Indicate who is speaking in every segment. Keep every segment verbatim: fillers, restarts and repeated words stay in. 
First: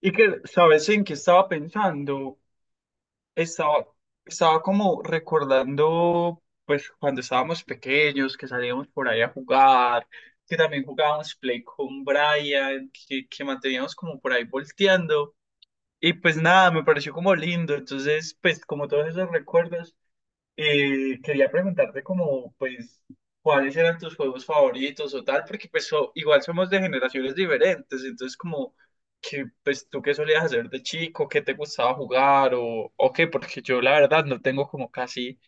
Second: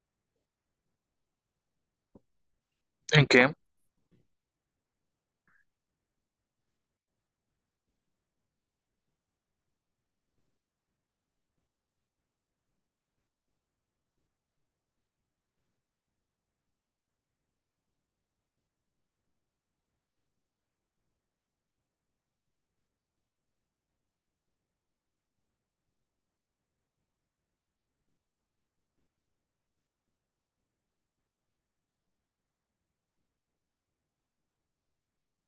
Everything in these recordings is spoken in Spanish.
Speaker 1: Y que, ¿sabes en qué estaba pensando?
Speaker 2: ¿En qué?
Speaker 1: Estaba, estaba como recordando, pues, cuando estábamos pequeños, que salíamos por ahí a jugar, que también jugábamos Play con Brian, que, que manteníamos como por ahí volteando. Y pues nada, me pareció como lindo. Entonces, pues, como todos esos recuerdos. Eh, quería preguntarte como, pues, cuáles eran tus juegos favoritos o tal, porque pues so- igual somos de generaciones diferentes, entonces como que, pues, tú qué solías hacer de chico, qué te gustaba jugar o, o qué, porque yo la verdad no tengo como casi,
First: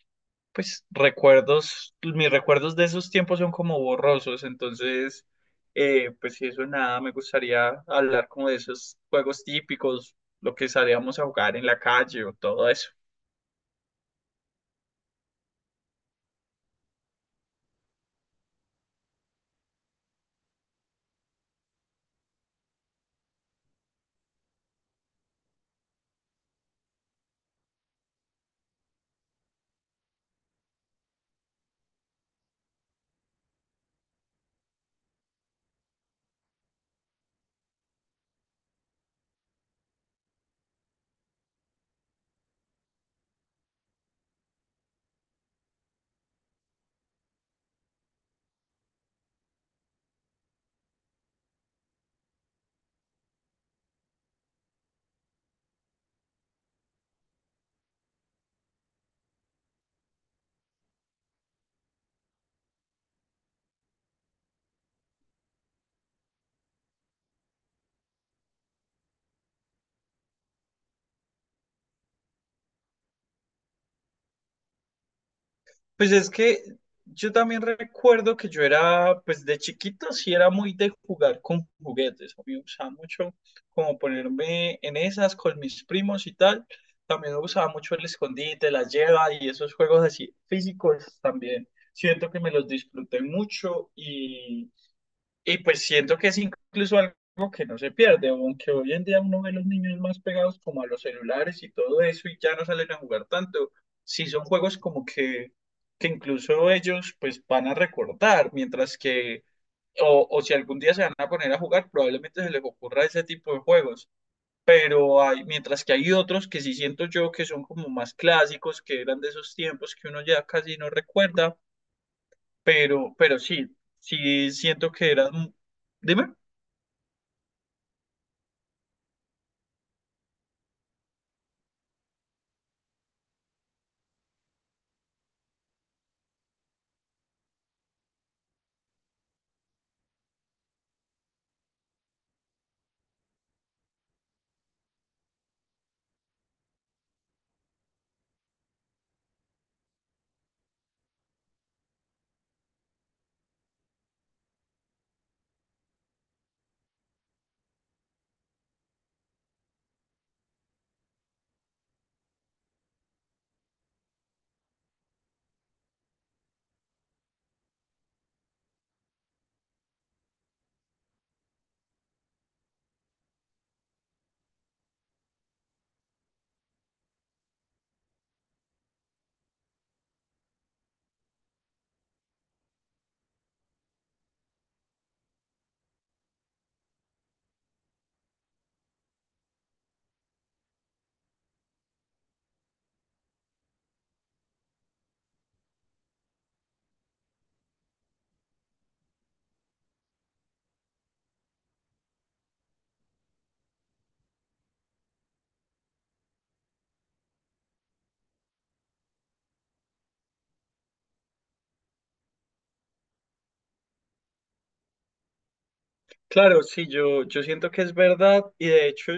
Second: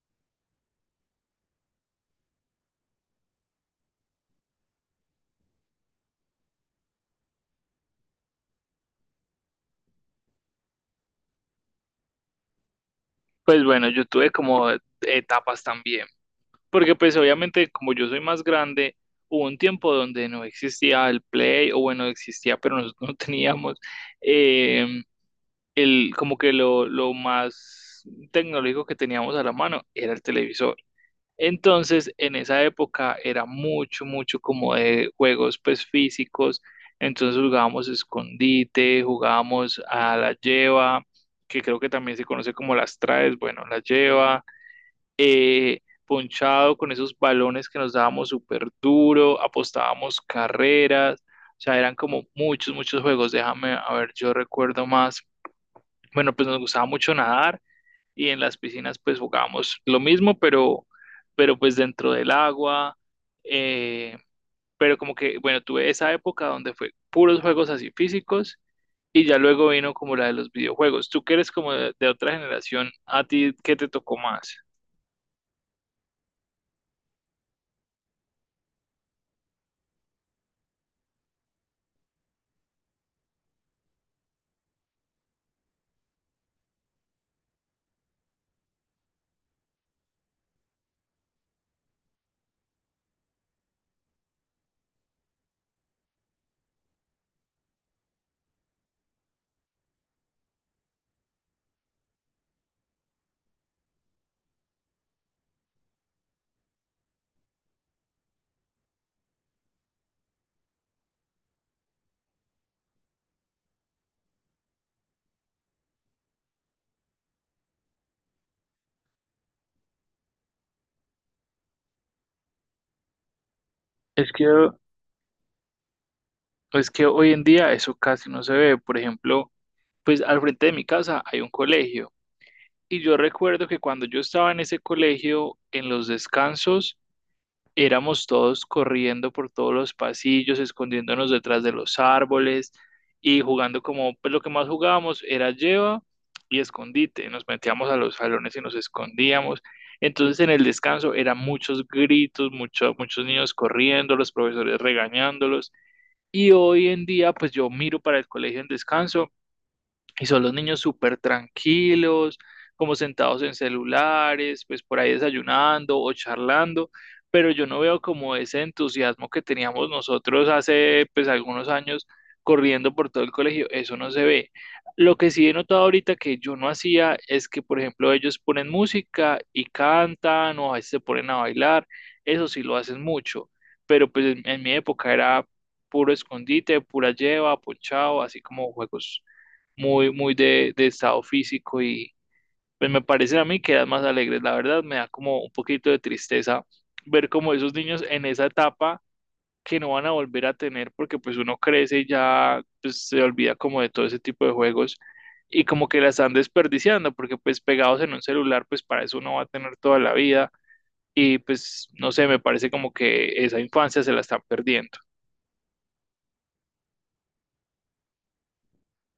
Speaker 1: pues, recuerdos, mis recuerdos de esos tiempos son como borrosos, entonces, eh, pues, si eso nada, me gustaría hablar como de esos juegos típicos, lo que salíamos a jugar en la calle o todo eso.
Speaker 2: Pues bueno, yo tuve como etapas también, porque pues obviamente como yo soy más grande, hubo un tiempo donde no existía el Play, o bueno, existía, pero nosotros no teníamos eh, el, como que lo, lo más tecnológico que teníamos a la mano era el televisor. Entonces, en esa época era mucho, mucho como de juegos pues físicos. Entonces jugábamos escondite, jugábamos a la lleva, que creo que también se conoce como las traes, bueno, la lleva, ponchado con esos balones que nos dábamos súper duro, apostábamos carreras, o sea, eran como muchos, muchos juegos. Déjame, a ver, yo recuerdo más. Bueno, pues nos gustaba mucho nadar y en las piscinas pues jugábamos lo mismo, pero, pero pues dentro del agua. eh, pero como que, bueno, tuve esa época donde fue puros juegos así físicos y ya luego vino como la de los videojuegos. Tú que eres como de, de otra generación, ¿a ti qué te tocó más?
Speaker 1: Pues es que yo también recuerdo que yo era, pues de chiquito sí era muy de jugar con juguetes. A mí me gustaba mucho como ponerme en esas con mis primos y tal. También me gustaba mucho el escondite, la lleva y esos juegos así físicos también. Siento que me los disfruté mucho y pues siento que es incluso algo que no se pierde, aunque hoy en día uno ve los niños más pegados como a los celulares y todo eso y ya no salen a jugar tanto. Sí son juegos como que, que incluso ellos pues van a recordar, mientras que, o, o si algún día se van a poner a jugar, probablemente se les ocurra ese tipo de juegos. Pero hay, mientras que hay otros que sí siento yo que son como más clásicos, que eran de esos tiempos que uno ya casi no recuerda, pero, pero sí,
Speaker 2: Es
Speaker 1: sí
Speaker 2: que,
Speaker 1: siento que eran... Dime.
Speaker 2: es que hoy en día eso casi no se ve. Por ejemplo, pues al frente de mi casa hay un colegio y yo recuerdo que cuando yo estaba en ese colegio, en los descansos, éramos todos corriendo por todos los pasillos, escondiéndonos detrás de los árboles y jugando como, pues lo que más jugábamos era lleva y escondite. Nos metíamos a los salones y nos escondíamos. Entonces en el descanso eran muchos gritos, mucho- muchos niños corriendo, los profesores regañándolos. Y hoy en día, pues yo miro para el colegio en descanso y son los niños súper tranquilos, como sentados en celulares, pues por ahí desayunando o charlando, pero yo no veo como ese entusiasmo que teníamos nosotros hace pues algunos años corriendo por todo el colegio, eso no se ve. Lo que sí he notado ahorita que yo no hacía es que, por ejemplo, ellos ponen música y cantan o a veces se ponen a bailar, eso sí lo hacen mucho, pero pues en, en mi época era puro escondite, pura lleva, ponchado, así como juegos muy, muy de, de estado físico y pues me parecen a mí que eran más alegres. La verdad me da como un poquito de tristeza ver como esos niños en esa etapa que no van a volver a tener porque pues uno crece y ya pues, se olvida como de todo ese tipo de juegos y como que la están desperdiciando porque pues pegados en un celular pues para eso uno va a tener toda la vida y pues, no sé, me parece como que esa infancia se la están perdiendo.
Speaker 1: Claro, sí, yo, yo siento que es verdad y de hecho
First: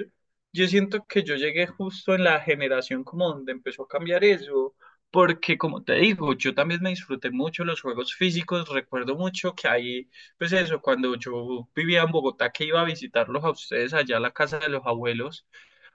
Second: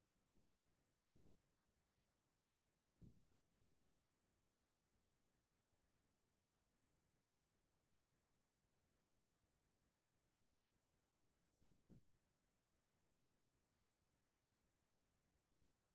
Speaker 1: yo siento que yo llegué justo en la generación como donde empezó a cambiar eso, porque como te digo, yo también me disfruté mucho los juegos físicos, recuerdo mucho que ahí, pues eso, cuando yo vivía en Bogotá que iba a visitarlos a ustedes allá a la casa de los abuelos,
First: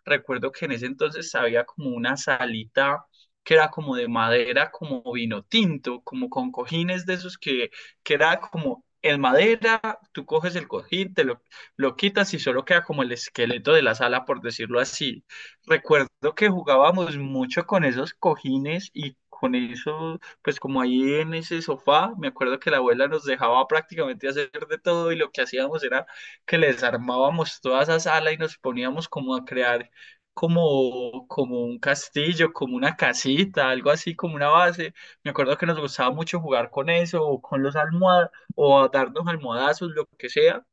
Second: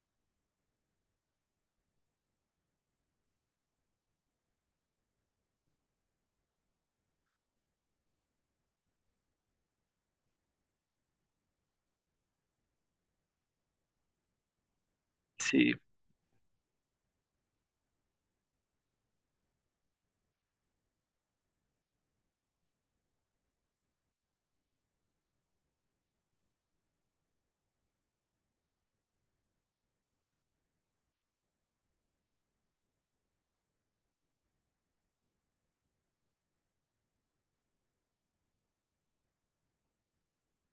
Speaker 1: recuerdo que en ese entonces había como una salita que era como de madera, como vino tinto, como con cojines de esos que que era como en madera, tú coges el cojín, te lo, lo quitas y solo queda como el esqueleto de la sala, por decirlo así.
Speaker 2: Sí.
Speaker 1: Recuerdo que jugábamos mucho con esos cojines y con eso, pues como ahí en ese sofá, me acuerdo que la abuela nos dejaba prácticamente hacer de todo y lo que hacíamos era que les armábamos toda esa sala y nos poníamos como a crear como, como un castillo, como una casita, algo así, como una base, me acuerdo que nos gustaba mucho jugar con eso, o con los almohadas, o a darnos almohadazos, lo que sea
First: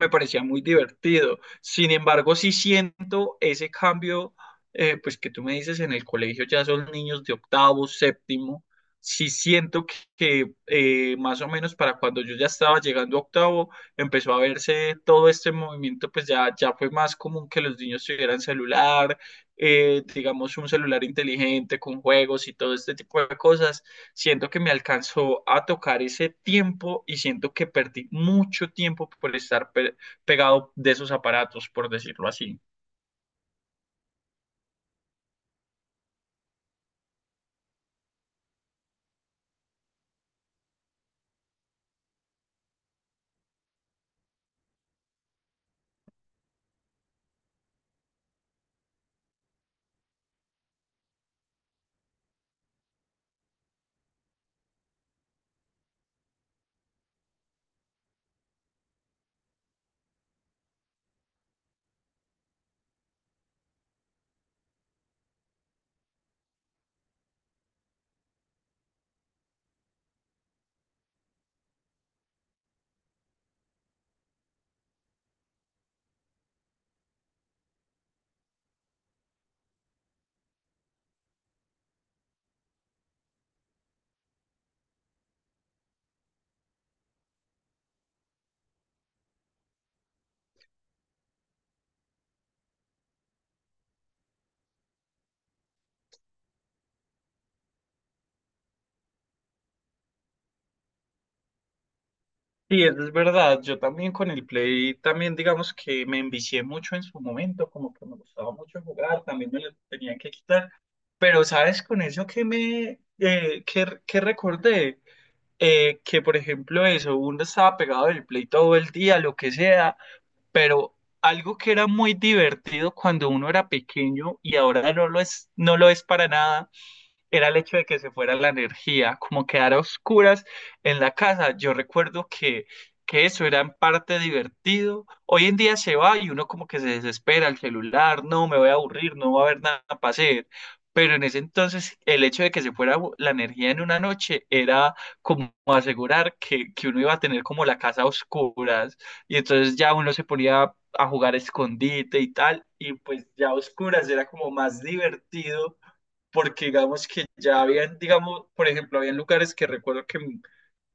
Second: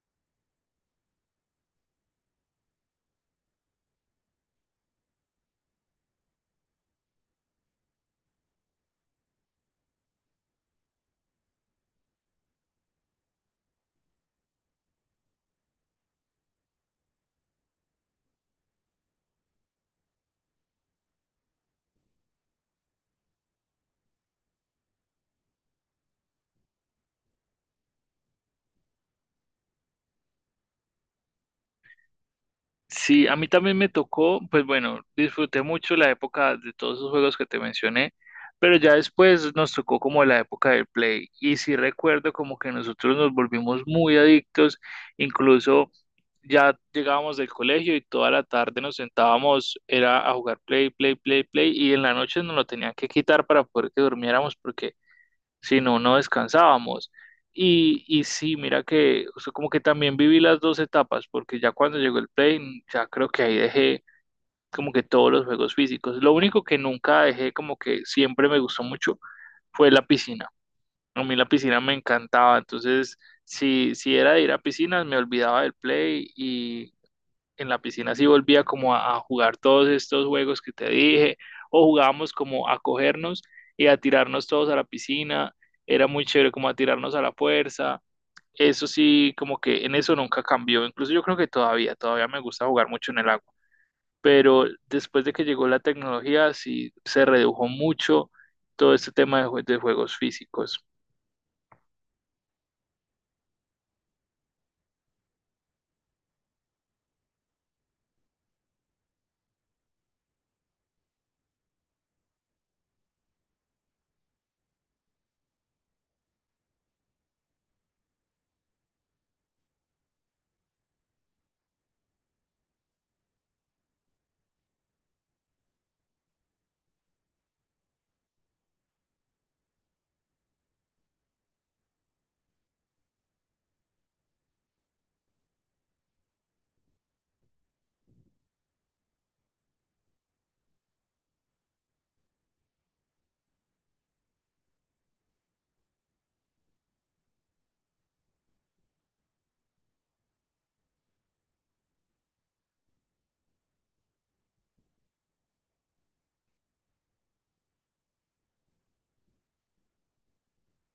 Speaker 1: me parecía muy divertido. Sin embargo, sí siento ese cambio, eh, pues que tú me dices en el colegio ya son niños de octavo, séptimo. Sí siento que, que, eh, más o menos para cuando yo ya estaba llegando a octavo, empezó a verse todo este movimiento, pues ya, ya fue más común que los niños tuvieran celular, eh, digamos un celular inteligente con juegos y todo este tipo de cosas. Siento que me alcanzó a tocar ese tiempo y siento que perdí mucho tiempo por estar pegado de esos aparatos, por decirlo así.
Speaker 2: Sí, a mí también me tocó, pues bueno, disfruté mucho la época de todos esos juegos que te mencioné, pero ya después nos tocó como la época del Play. Y sí recuerdo como que nosotros nos volvimos muy adictos, incluso ya llegábamos del colegio y toda la tarde nos sentábamos, era a jugar Play, Play, Play, Play, y en la noche nos lo tenían que quitar para poder que durmiéramos porque si no, no descansábamos. Y, y sí, mira que o sea, como que también viví las dos etapas, porque ya cuando llegó el Play, ya creo que ahí dejé como que todos los juegos físicos. Lo único que nunca dejé, como que siempre me gustó mucho, fue la piscina. A mí la piscina me encantaba, entonces si, si era de ir a piscinas, me olvidaba del Play y, en la piscina sí volvía como a, a jugar todos estos juegos que te dije, o jugábamos como a cogernos y a tirarnos todos a la piscina, era muy chévere como a tirarnos a la fuerza, eso sí, como que en eso nunca cambió, incluso yo creo que todavía, todavía me gusta jugar mucho en el agua, pero después de que llegó la tecnología sí se redujo mucho todo este tema de, jue- de juegos físicos.
Speaker 1: Sí, eso es verdad. Yo también con el Play, también digamos que me envicié mucho en su momento, como que me gustaba mucho jugar, también me lo tenían que quitar. Pero sabes, con eso que me, eh, que, que recordé, eh, que por ejemplo eso, uno estaba pegado del Play todo el día, lo que sea, pero algo que era muy divertido cuando uno era pequeño y ahora no lo es, no lo es para nada, era el hecho de que se fuera la energía, como quedar a oscuras en la casa. Yo recuerdo que, que eso era en parte divertido. Hoy en día se va y uno como que se desespera, el celular, no, me voy a aburrir, no va a haber nada para hacer. Pero en ese entonces el hecho de que se fuera la energía en una noche era como asegurar que, que uno iba a tener como la casa a oscuras y entonces ya uno se ponía a jugar escondite y tal y pues ya a oscuras era como más divertido porque digamos que ya habían, digamos, por ejemplo, habían lugares que recuerdo que,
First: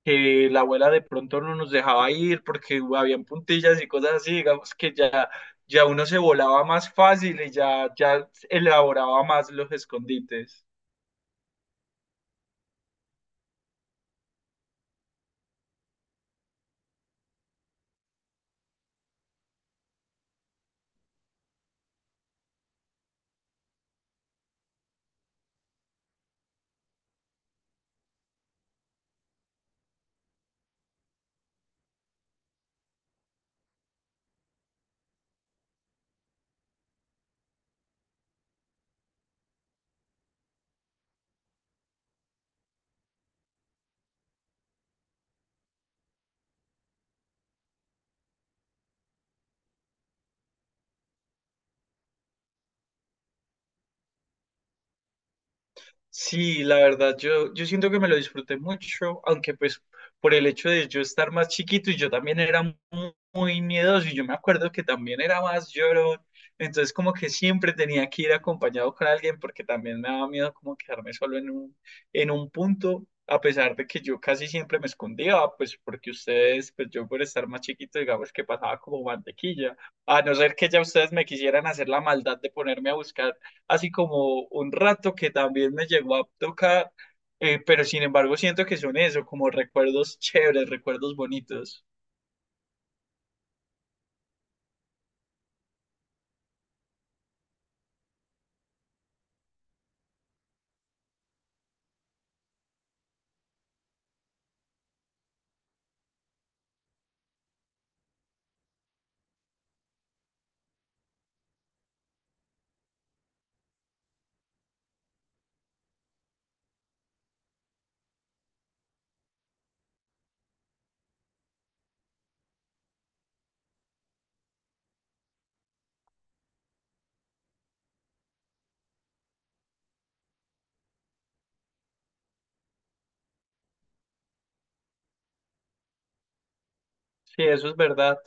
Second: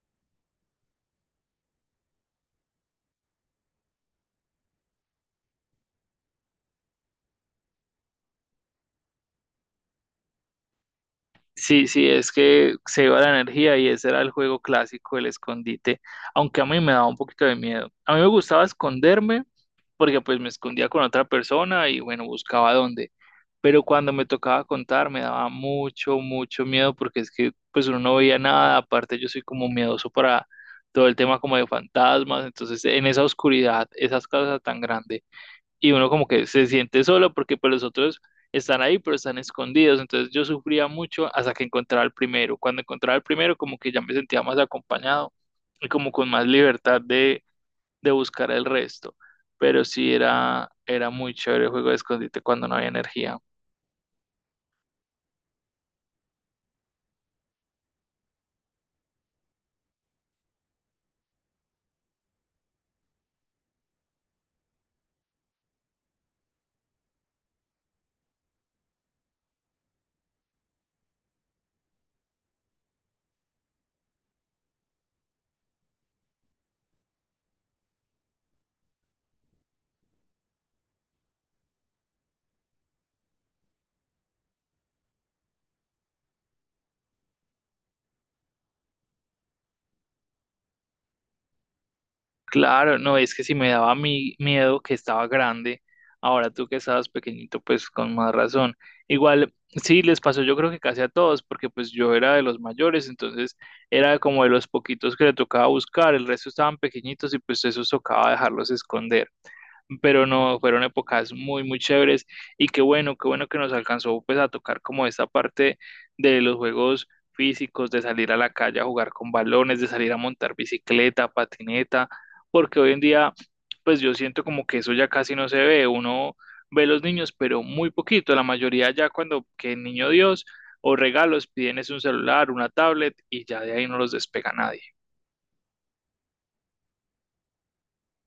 Speaker 1: que la abuela de pronto no nos dejaba ir porque habían puntillas y cosas así, digamos que ya, ya uno se volaba más fácil y ya, ya elaboraba más los escondites.
Speaker 2: Sí, sí, es que se iba la energía y ese era el juego clásico, el escondite, aunque a mí me daba un poquito de miedo. A mí me gustaba esconderme porque pues me escondía con otra persona y bueno, buscaba dónde. Pero cuando me tocaba contar me daba mucho, mucho miedo porque es que pues uno no veía nada, aparte yo soy como miedoso para todo el tema como de fantasmas, entonces en esa oscuridad, esas casas tan grandes y uno como que se siente solo porque pues los otros están ahí pero están escondidos, entonces yo sufría mucho hasta que encontraba el primero, cuando encontraba el primero como que ya me sentía más acompañado y como con más libertad de, de buscar el resto, pero sí era, era muy chévere el juego de escondite cuando no había energía.
Speaker 1: Sí, la verdad, yo, yo siento que me lo disfruté mucho, aunque pues por el hecho de yo estar más chiquito y yo también era mu- muy, miedoso y yo me acuerdo que también era más llorón, entonces como que siempre tenía que ir acompañado con alguien porque también me daba miedo como quedarme solo en un, en un punto, a pesar de que yo casi siempre me escondía, pues porque ustedes, pues yo por estar más chiquito, digamos que pasaba como mantequilla, a no ser que ya ustedes me quisieran hacer la maldad de ponerme a buscar así como un rato que también me llegó a tocar, eh, pero sin embargo siento que son eso, como recuerdos chéveres, recuerdos bonitos.
Speaker 2: Claro, no, es que si me daba mi miedo que estaba grande, ahora tú que estabas pequeñito, pues con más razón. Igual, sí, les pasó yo creo que casi a todos, porque pues yo era de los mayores, entonces era como de los poquitos que le tocaba buscar, el resto estaban pequeñitos y pues eso tocaba dejarlos esconder pero no, fueron épocas muy, muy chéveres y qué bueno, qué bueno que nos alcanzó pues a tocar como esta parte de los juegos físicos, de salir a la calle a jugar con balones, de salir a montar bicicleta, patineta, porque hoy en día pues yo siento como que eso ya casi no se ve, uno ve los niños, pero muy poquito, la mayoría ya cuando que niño Dios o regalos piden es un celular, una tablet y ya de ahí no los despega nadie.
Speaker 1: Sí, eso es verdad.